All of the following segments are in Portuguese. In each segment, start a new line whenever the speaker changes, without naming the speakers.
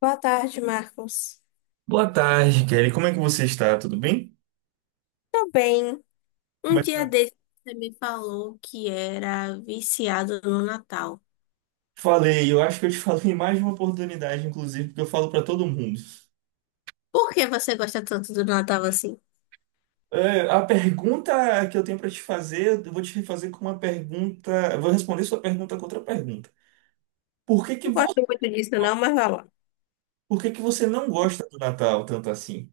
Boa tarde, Marcos.
Boa tarde, Kelly. Como é que você está? Tudo bem?
Tô bem.
Como
Um
é que
dia
tá?
desse você me falou que era viciado no Natal.
Falei, eu acho que eu te falei em mais de uma oportunidade, inclusive, porque eu falo para todo mundo.
Por que você gosta tanto do Natal assim?
É, a pergunta que eu tenho para te fazer, eu vou te fazer com uma pergunta. Eu vou responder sua pergunta com outra pergunta. Por que que,
Não
vo...
gosto muito disso, não, mas vai lá.
Por que que você não gosta do Natal tanto assim?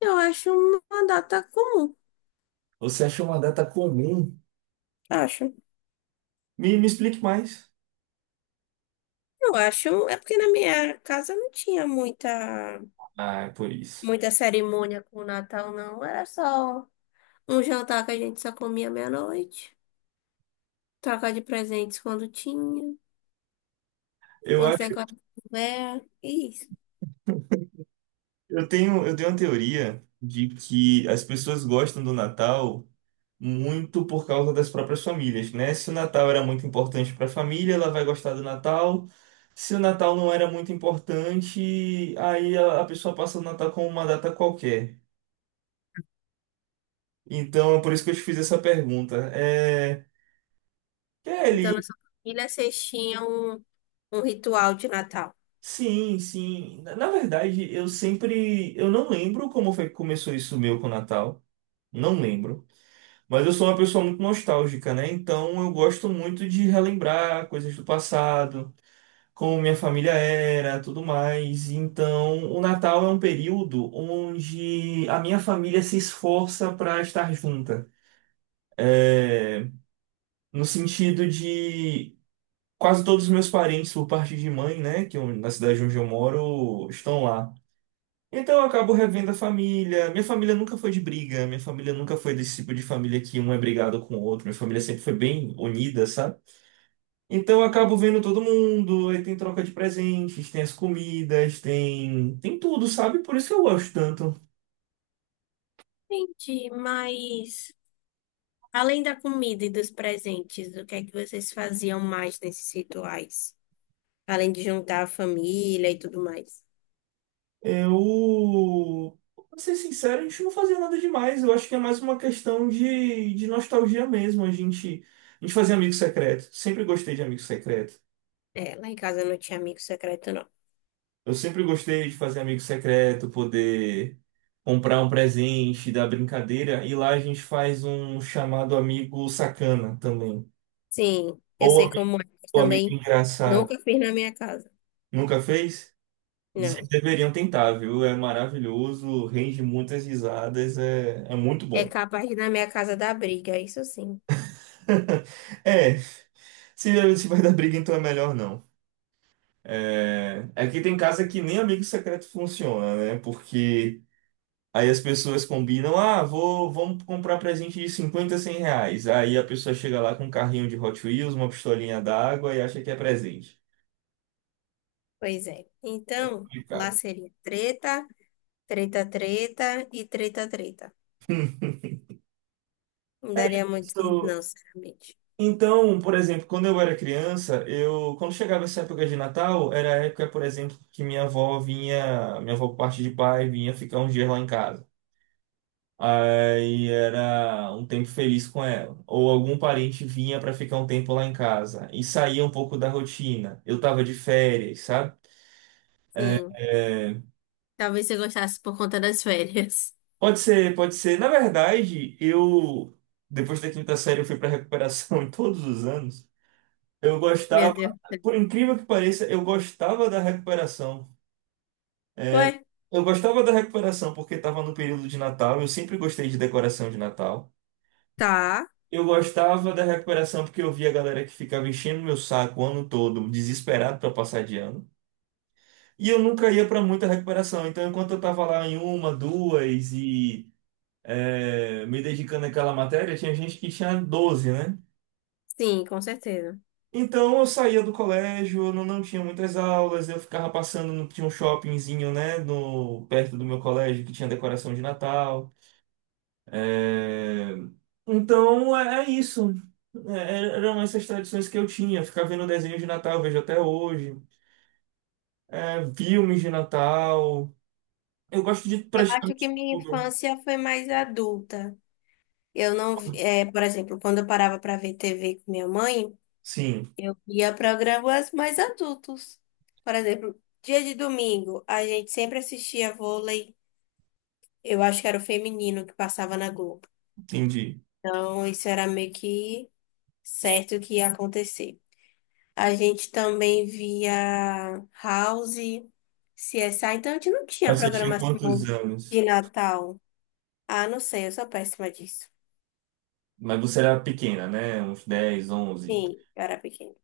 Eu acho uma data comum.
Você achou uma data comum?
Acho.
Me explique mais.
Eu acho. É porque na minha casa não tinha muita,
Ah, é por isso.
muita cerimônia com o Natal, não. Era só um jantar que a gente só comia meia-noite. Troca de presentes quando tinha.
Eu
Umas
acho,
decorações. É.
eu tenho uma teoria de que as pessoas gostam do Natal, muito por causa das próprias famílias, né? Se o Natal era muito importante para a família, ela vai gostar do Natal. Se o Natal não era muito importante, aí a pessoa passa o Natal como uma data qualquer. Então, é por isso que eu te fiz essa pergunta. É,
Então, na
Kelly,
sua família, vocês tinham um ritual de Natal.
sim, sim. Na verdade, eu não lembro como foi que começou isso meu com o Natal. Não lembro. Mas eu sou uma pessoa muito nostálgica, né? Então eu gosto muito de relembrar coisas do passado, como minha família era, tudo mais. Então, o Natal é um período onde a minha família se esforça para estar junta. É, no sentido de quase todos os meus parentes, por parte de mãe, né, na cidade onde eu moro, estão lá. Então, eu acabo revendo a família. Minha família nunca foi de briga, minha família nunca foi desse tipo de família que um é brigado com o outro. Minha família sempre foi bem unida, sabe? Então eu acabo vendo todo mundo, aí tem troca de presentes, tem as comidas, tem tudo, sabe? Por isso que eu gosto tanto.
Entendi, mas além da comida e dos presentes, o que é que vocês faziam mais nesses rituais? Além de juntar a família e tudo mais.
Eu, pra ser sincero, a gente não fazia nada demais. Eu acho que é mais uma questão de nostalgia mesmo. A gente fazia amigo secreto. Sempre gostei de amigo secreto.
É, lá em casa não tinha amigo secreto, não.
Eu sempre gostei de fazer amigo secreto, poder comprar um presente, dar brincadeira. E lá a gente faz um chamado amigo sacana também.
Sim, eu
Ou
sei
ami-
como é, mas
ou amigo
também
engraçado.
nunca fiz na minha casa.
Nunca fez? Vocês
Não.
deveriam tentar, viu? É maravilhoso, rende muitas risadas, é muito
É
bom.
capaz de na minha casa dar briga, isso sim.
É, se vai dar briga, então é melhor não. Aqui tem casa que nem amigo secreto funciona, né? Porque aí as pessoas combinam, ah, vamos comprar presente de 50, 100 reais. Aí a pessoa chega lá com um carrinho de Hot Wheels, uma pistolinha d'água e acha que é presente.
Pois é. Então, lá
Complicado.
seria treta, treta, treta e treta, treta. Não daria muito certo,
Isso.
não, sinceramente.
Então, por exemplo, quando eu era criança, eu quando chegava essa época de Natal, era a época, por exemplo, que minha avó vinha, minha avó por parte de pai vinha ficar uns dias lá em casa. Aí era um tempo feliz com ela. Ou algum parente vinha para ficar um tempo lá em casa e saía um pouco da rotina. Eu tava de férias, sabe? É,
Sim.
é,
Talvez você gostasse por conta das férias.
pode ser, pode ser. Na verdade, eu depois da quinta série eu fui para recuperação em todos os anos. Eu gostava,
Meu Deus do
por
céu.
incrível que pareça, eu gostava da recuperação.
Ué?
Eu gostava da recuperação porque estava no período de Natal, eu sempre gostei de decoração de Natal.
Tá.
Eu gostava da recuperação porque eu via a galera que ficava enchendo meu saco o ano todo, desesperado para passar de ano. E eu nunca ia para muita recuperação, então enquanto eu tava lá em uma, duas e me dedicando àquela matéria, tinha gente que tinha 12, né?
Sim, com certeza.
Então eu saía do colégio, eu não tinha muitas aulas, eu ficava passando no, tinha um shoppingzinho, né, no, perto do meu colégio que tinha decoração de Natal. É, Então é isso. Eram essas tradições que eu tinha. Ficar vendo desenho de Natal, eu vejo até hoje. Filmes de Natal. Eu gosto de
Eu acho que
praticamente
minha
tudo.
infância foi mais adulta. Eu não, vi- é, Por exemplo, quando eu parava para ver TV com minha mãe,
Sim,
eu via programas mais adultos. Por exemplo, dia de domingo, a gente sempre assistia vôlei. Eu acho que era o feminino que passava na Globo.
entendi.
Então, isso era meio que certo que ia acontecer. A gente também via House, CSI, então a gente não tinha
Mas você tinha quantos
programação
anos?
de Natal. Ah, não sei, eu sou péssima disso.
Mas você era pequena, né? Uns 10, 11.
Sim, eu era pequena.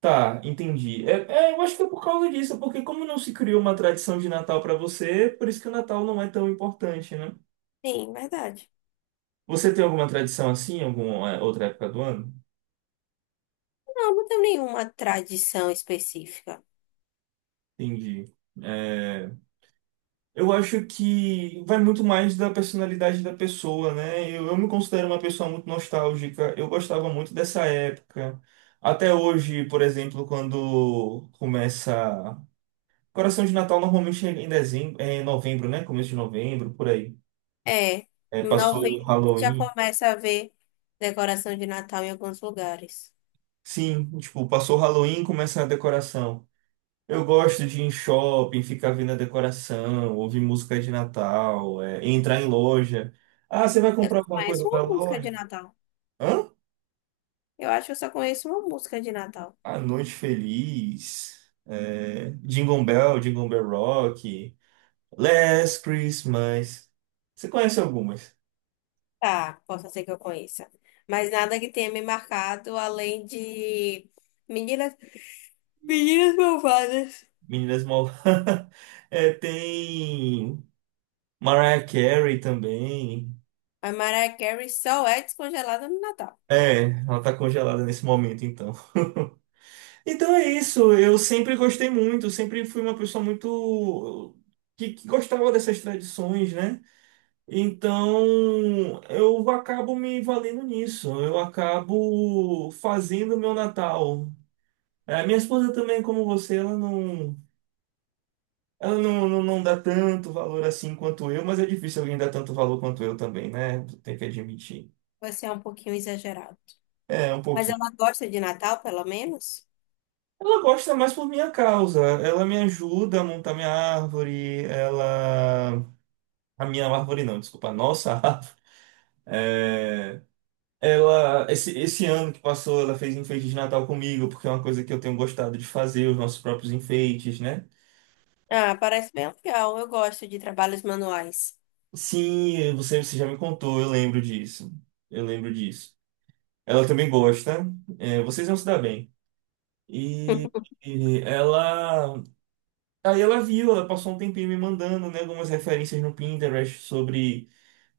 Tá, entendi. Eu acho que é por causa disso, porque como não se criou uma tradição de Natal pra você, por isso que o Natal não é tão importante, né?
Sim, verdade.
Você tem alguma tradição assim, alguma outra época do ano?
Não, não tem nenhuma tradição específica.
Entendi. É, eu acho que vai muito mais da personalidade da pessoa, né? Eu me considero uma pessoa muito nostálgica. Eu gostava muito dessa época. Até hoje, por exemplo, quando começa. Coração de Natal normalmente é em dezembro, é em novembro, né? Começo de novembro, por aí.
É,
É,
em
passou o
novembro a gente já
Halloween.
começa a ver decoração de Natal em alguns lugares.
Sim, tipo, passou o Halloween, começa a decoração. Eu gosto de ir em shopping, ficar vendo a decoração, ouvir música de Natal, entrar em loja. Ah, você vai
Eu
comprar
só
alguma
conheço
coisa
uma
da
música de
loja?
Natal.
Hã?
Eu acho que eu só conheço uma música de Natal.
A Noite Feliz, Jingle Bell, Jingle Bell Rock, Last Christmas. Você conhece algumas?
Tá, possa ser que eu conheça. Mas nada que tenha me marcado além de Meninas, Meninas Malvadas.
Meninas Mal... Tem Mariah Carey também.
A Mariah Carey só é descongelada no Natal.
Ela tá congelada nesse momento, então. Então é isso. Eu sempre gostei muito, sempre fui uma pessoa muito que gostava dessas tradições, né? Então eu acabo me valendo nisso. Eu acabo fazendo o meu Natal. Minha esposa também, como você, ela não dá tanto valor assim quanto eu, mas é difícil alguém dar tanto valor quanto eu também, né? Tem que admitir.
Vai ser um pouquinho exagerado.
É, um
Mas
pouquinho.
ela gosta de Natal, pelo menos?
Ela gosta mais por minha causa. Ela me ajuda a montar minha árvore. Ela. A minha árvore não, desculpa, a nossa árvore. É, Ela. Esse ano que passou, ela fez enfeite de Natal comigo, porque é uma coisa que eu tenho gostado de fazer, os nossos próprios enfeites, né?
Ah, parece bem legal. Eu gosto de trabalhos manuais.
Sim, você já me contou, eu lembro disso. Eu lembro disso. Ela também gosta. Vocês vão se dar bem. E. E ela. Aí ela viu, ela passou um tempinho me mandando, né, algumas referências no Pinterest sobre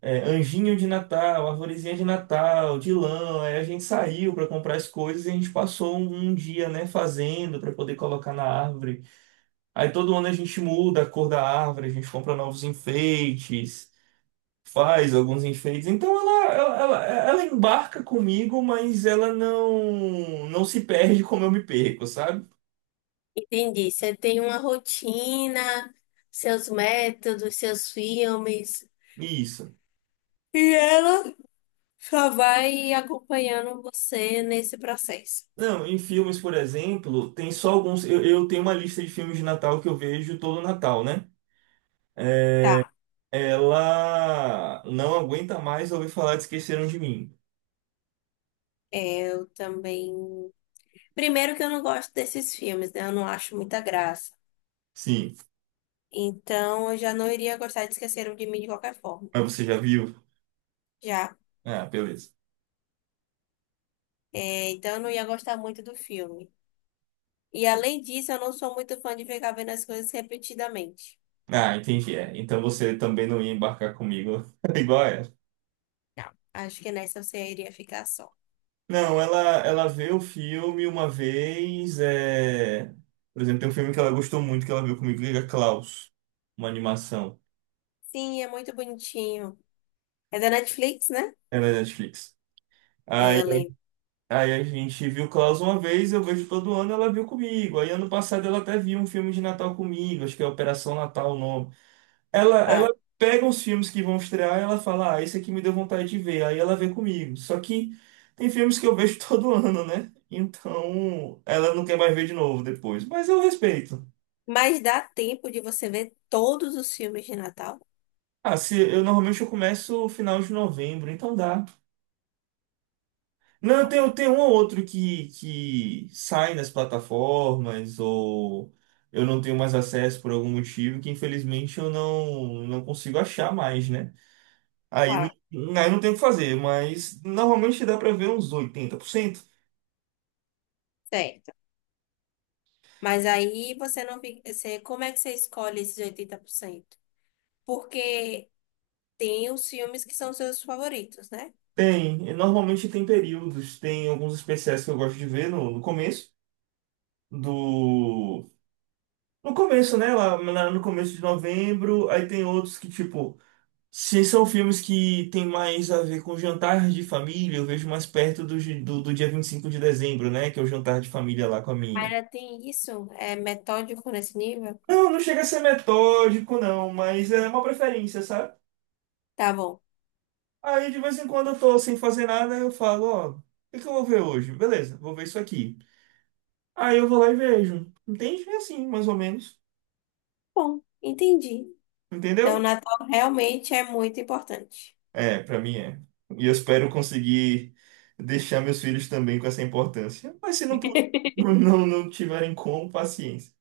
anjinho de Natal, arvorezinha de Natal, de lã. Aí a gente saiu para comprar as coisas e a gente passou um dia, né, fazendo para poder colocar na árvore. Aí todo ano a gente muda a cor da árvore, a gente compra novos enfeites, faz alguns enfeites. Então ela embarca comigo, mas ela não se perde como eu me perco, sabe?
Entendi. Você tem uma rotina, seus métodos, seus filmes.
Isso.
E ela só vai acompanhando você nesse processo.
Não, em filmes, por exemplo, tem só alguns. Eu tenho uma lista de filmes de Natal que eu vejo todo Natal, né?
Tá.
Ela não aguenta mais ouvir falar de Esqueceram de Mim.
É, eu também. Primeiro que eu não gosto desses filmes, né? Eu não acho muita graça.
Sim,
Então eu já não iria gostar de Esqueceram de Mim de qualquer forma.
mas você já viu?
Já.
Ah, beleza.
É, então eu não ia gostar muito do filme. E além disso, eu não sou muito fã de ficar vendo as coisas repetidamente.
Ah, entendi. É. Então você também não ia embarcar comigo igual ela.
Não. Acho que nessa você iria ficar só.
Não, ela vê o filme uma vez. Por exemplo, tem um filme que ela gostou muito que ela viu comigo, que é Klaus, uma animação.
Sim, é muito bonitinho. É da Netflix, né?
É na Netflix.
É,
Aí,
eu lembro.
aí a gente viu Klaus uma vez, eu vejo todo ano, ela viu comigo. Aí ano passado ela até viu um filme de Natal comigo, acho que é Operação Natal o nome. Ela
Tá.
pega os filmes que vão estrear e ela fala, ah, esse aqui me deu vontade de ver. Aí ela vê comigo. Só que tem filmes que eu vejo todo ano, né? Então ela não quer mais ver de novo depois. Mas eu respeito.
Mas dá tempo de você ver todos os filmes de Natal?
Ah, se eu normalmente eu começo no final de novembro, então dá. Não, tem um ou outro que sai nas plataformas ou eu não tenho mais acesso por algum motivo que infelizmente eu não consigo achar mais, né? Aí,
Tá.
aí não tem o que fazer, mas normalmente dá pra ver uns 80%.
Certo. Mas aí você não fica. Você, como é que você escolhe esses 80%? Porque tem os filmes que são seus favoritos, né?
Tem, e normalmente tem períodos, tem alguns especiais que eu gosto de ver no começo do. No começo, né? No começo de novembro, aí tem outros que, tipo, se são filmes que tem mais a ver com jantar de família, eu vejo mais perto do dia 25 de dezembro, né? Que é o jantar de família lá com a minha.
Ainda tem isso? É metódico nesse nível?
Não, não chega a ser metódico, não, mas é uma preferência, sabe?
Tá bom.
Aí de vez em quando eu tô sem fazer nada, eu falo, ó, o que que eu vou ver hoje? Beleza, vou ver isso aqui. Aí eu vou lá e vejo. Entende? É assim, mais ou menos.
Bom, entendi. Então, o
Entendeu?
Natal realmente é muito importante.
É, pra mim é. E eu espero conseguir deixar meus filhos também com essa importância. Mas se não, não tiverem como, paciência.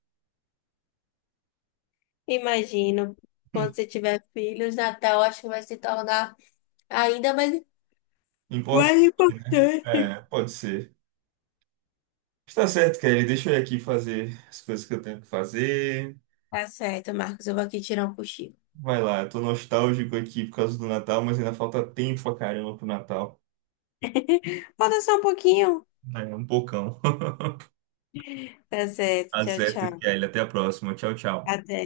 Imagino, quando você tiver filhos, Natal acho que vai se tornar ainda mais,
Importante,
mais
né?
importante.
É, pode ser. Está certo, Kelly. Deixa eu ir aqui fazer as coisas que eu tenho que fazer.
Tá certo, Marcos. Eu vou aqui tirar um cochilo.
Vai lá, eu tô nostálgico aqui por causa do Natal, mas ainda falta tempo pra caramba pro Natal.
Vou dançar um pouquinho.
É um bocão.
Tá certo. Tchau,
Azeto,
tchau.
Kelly. Até a próxima. Tchau, tchau.
Até.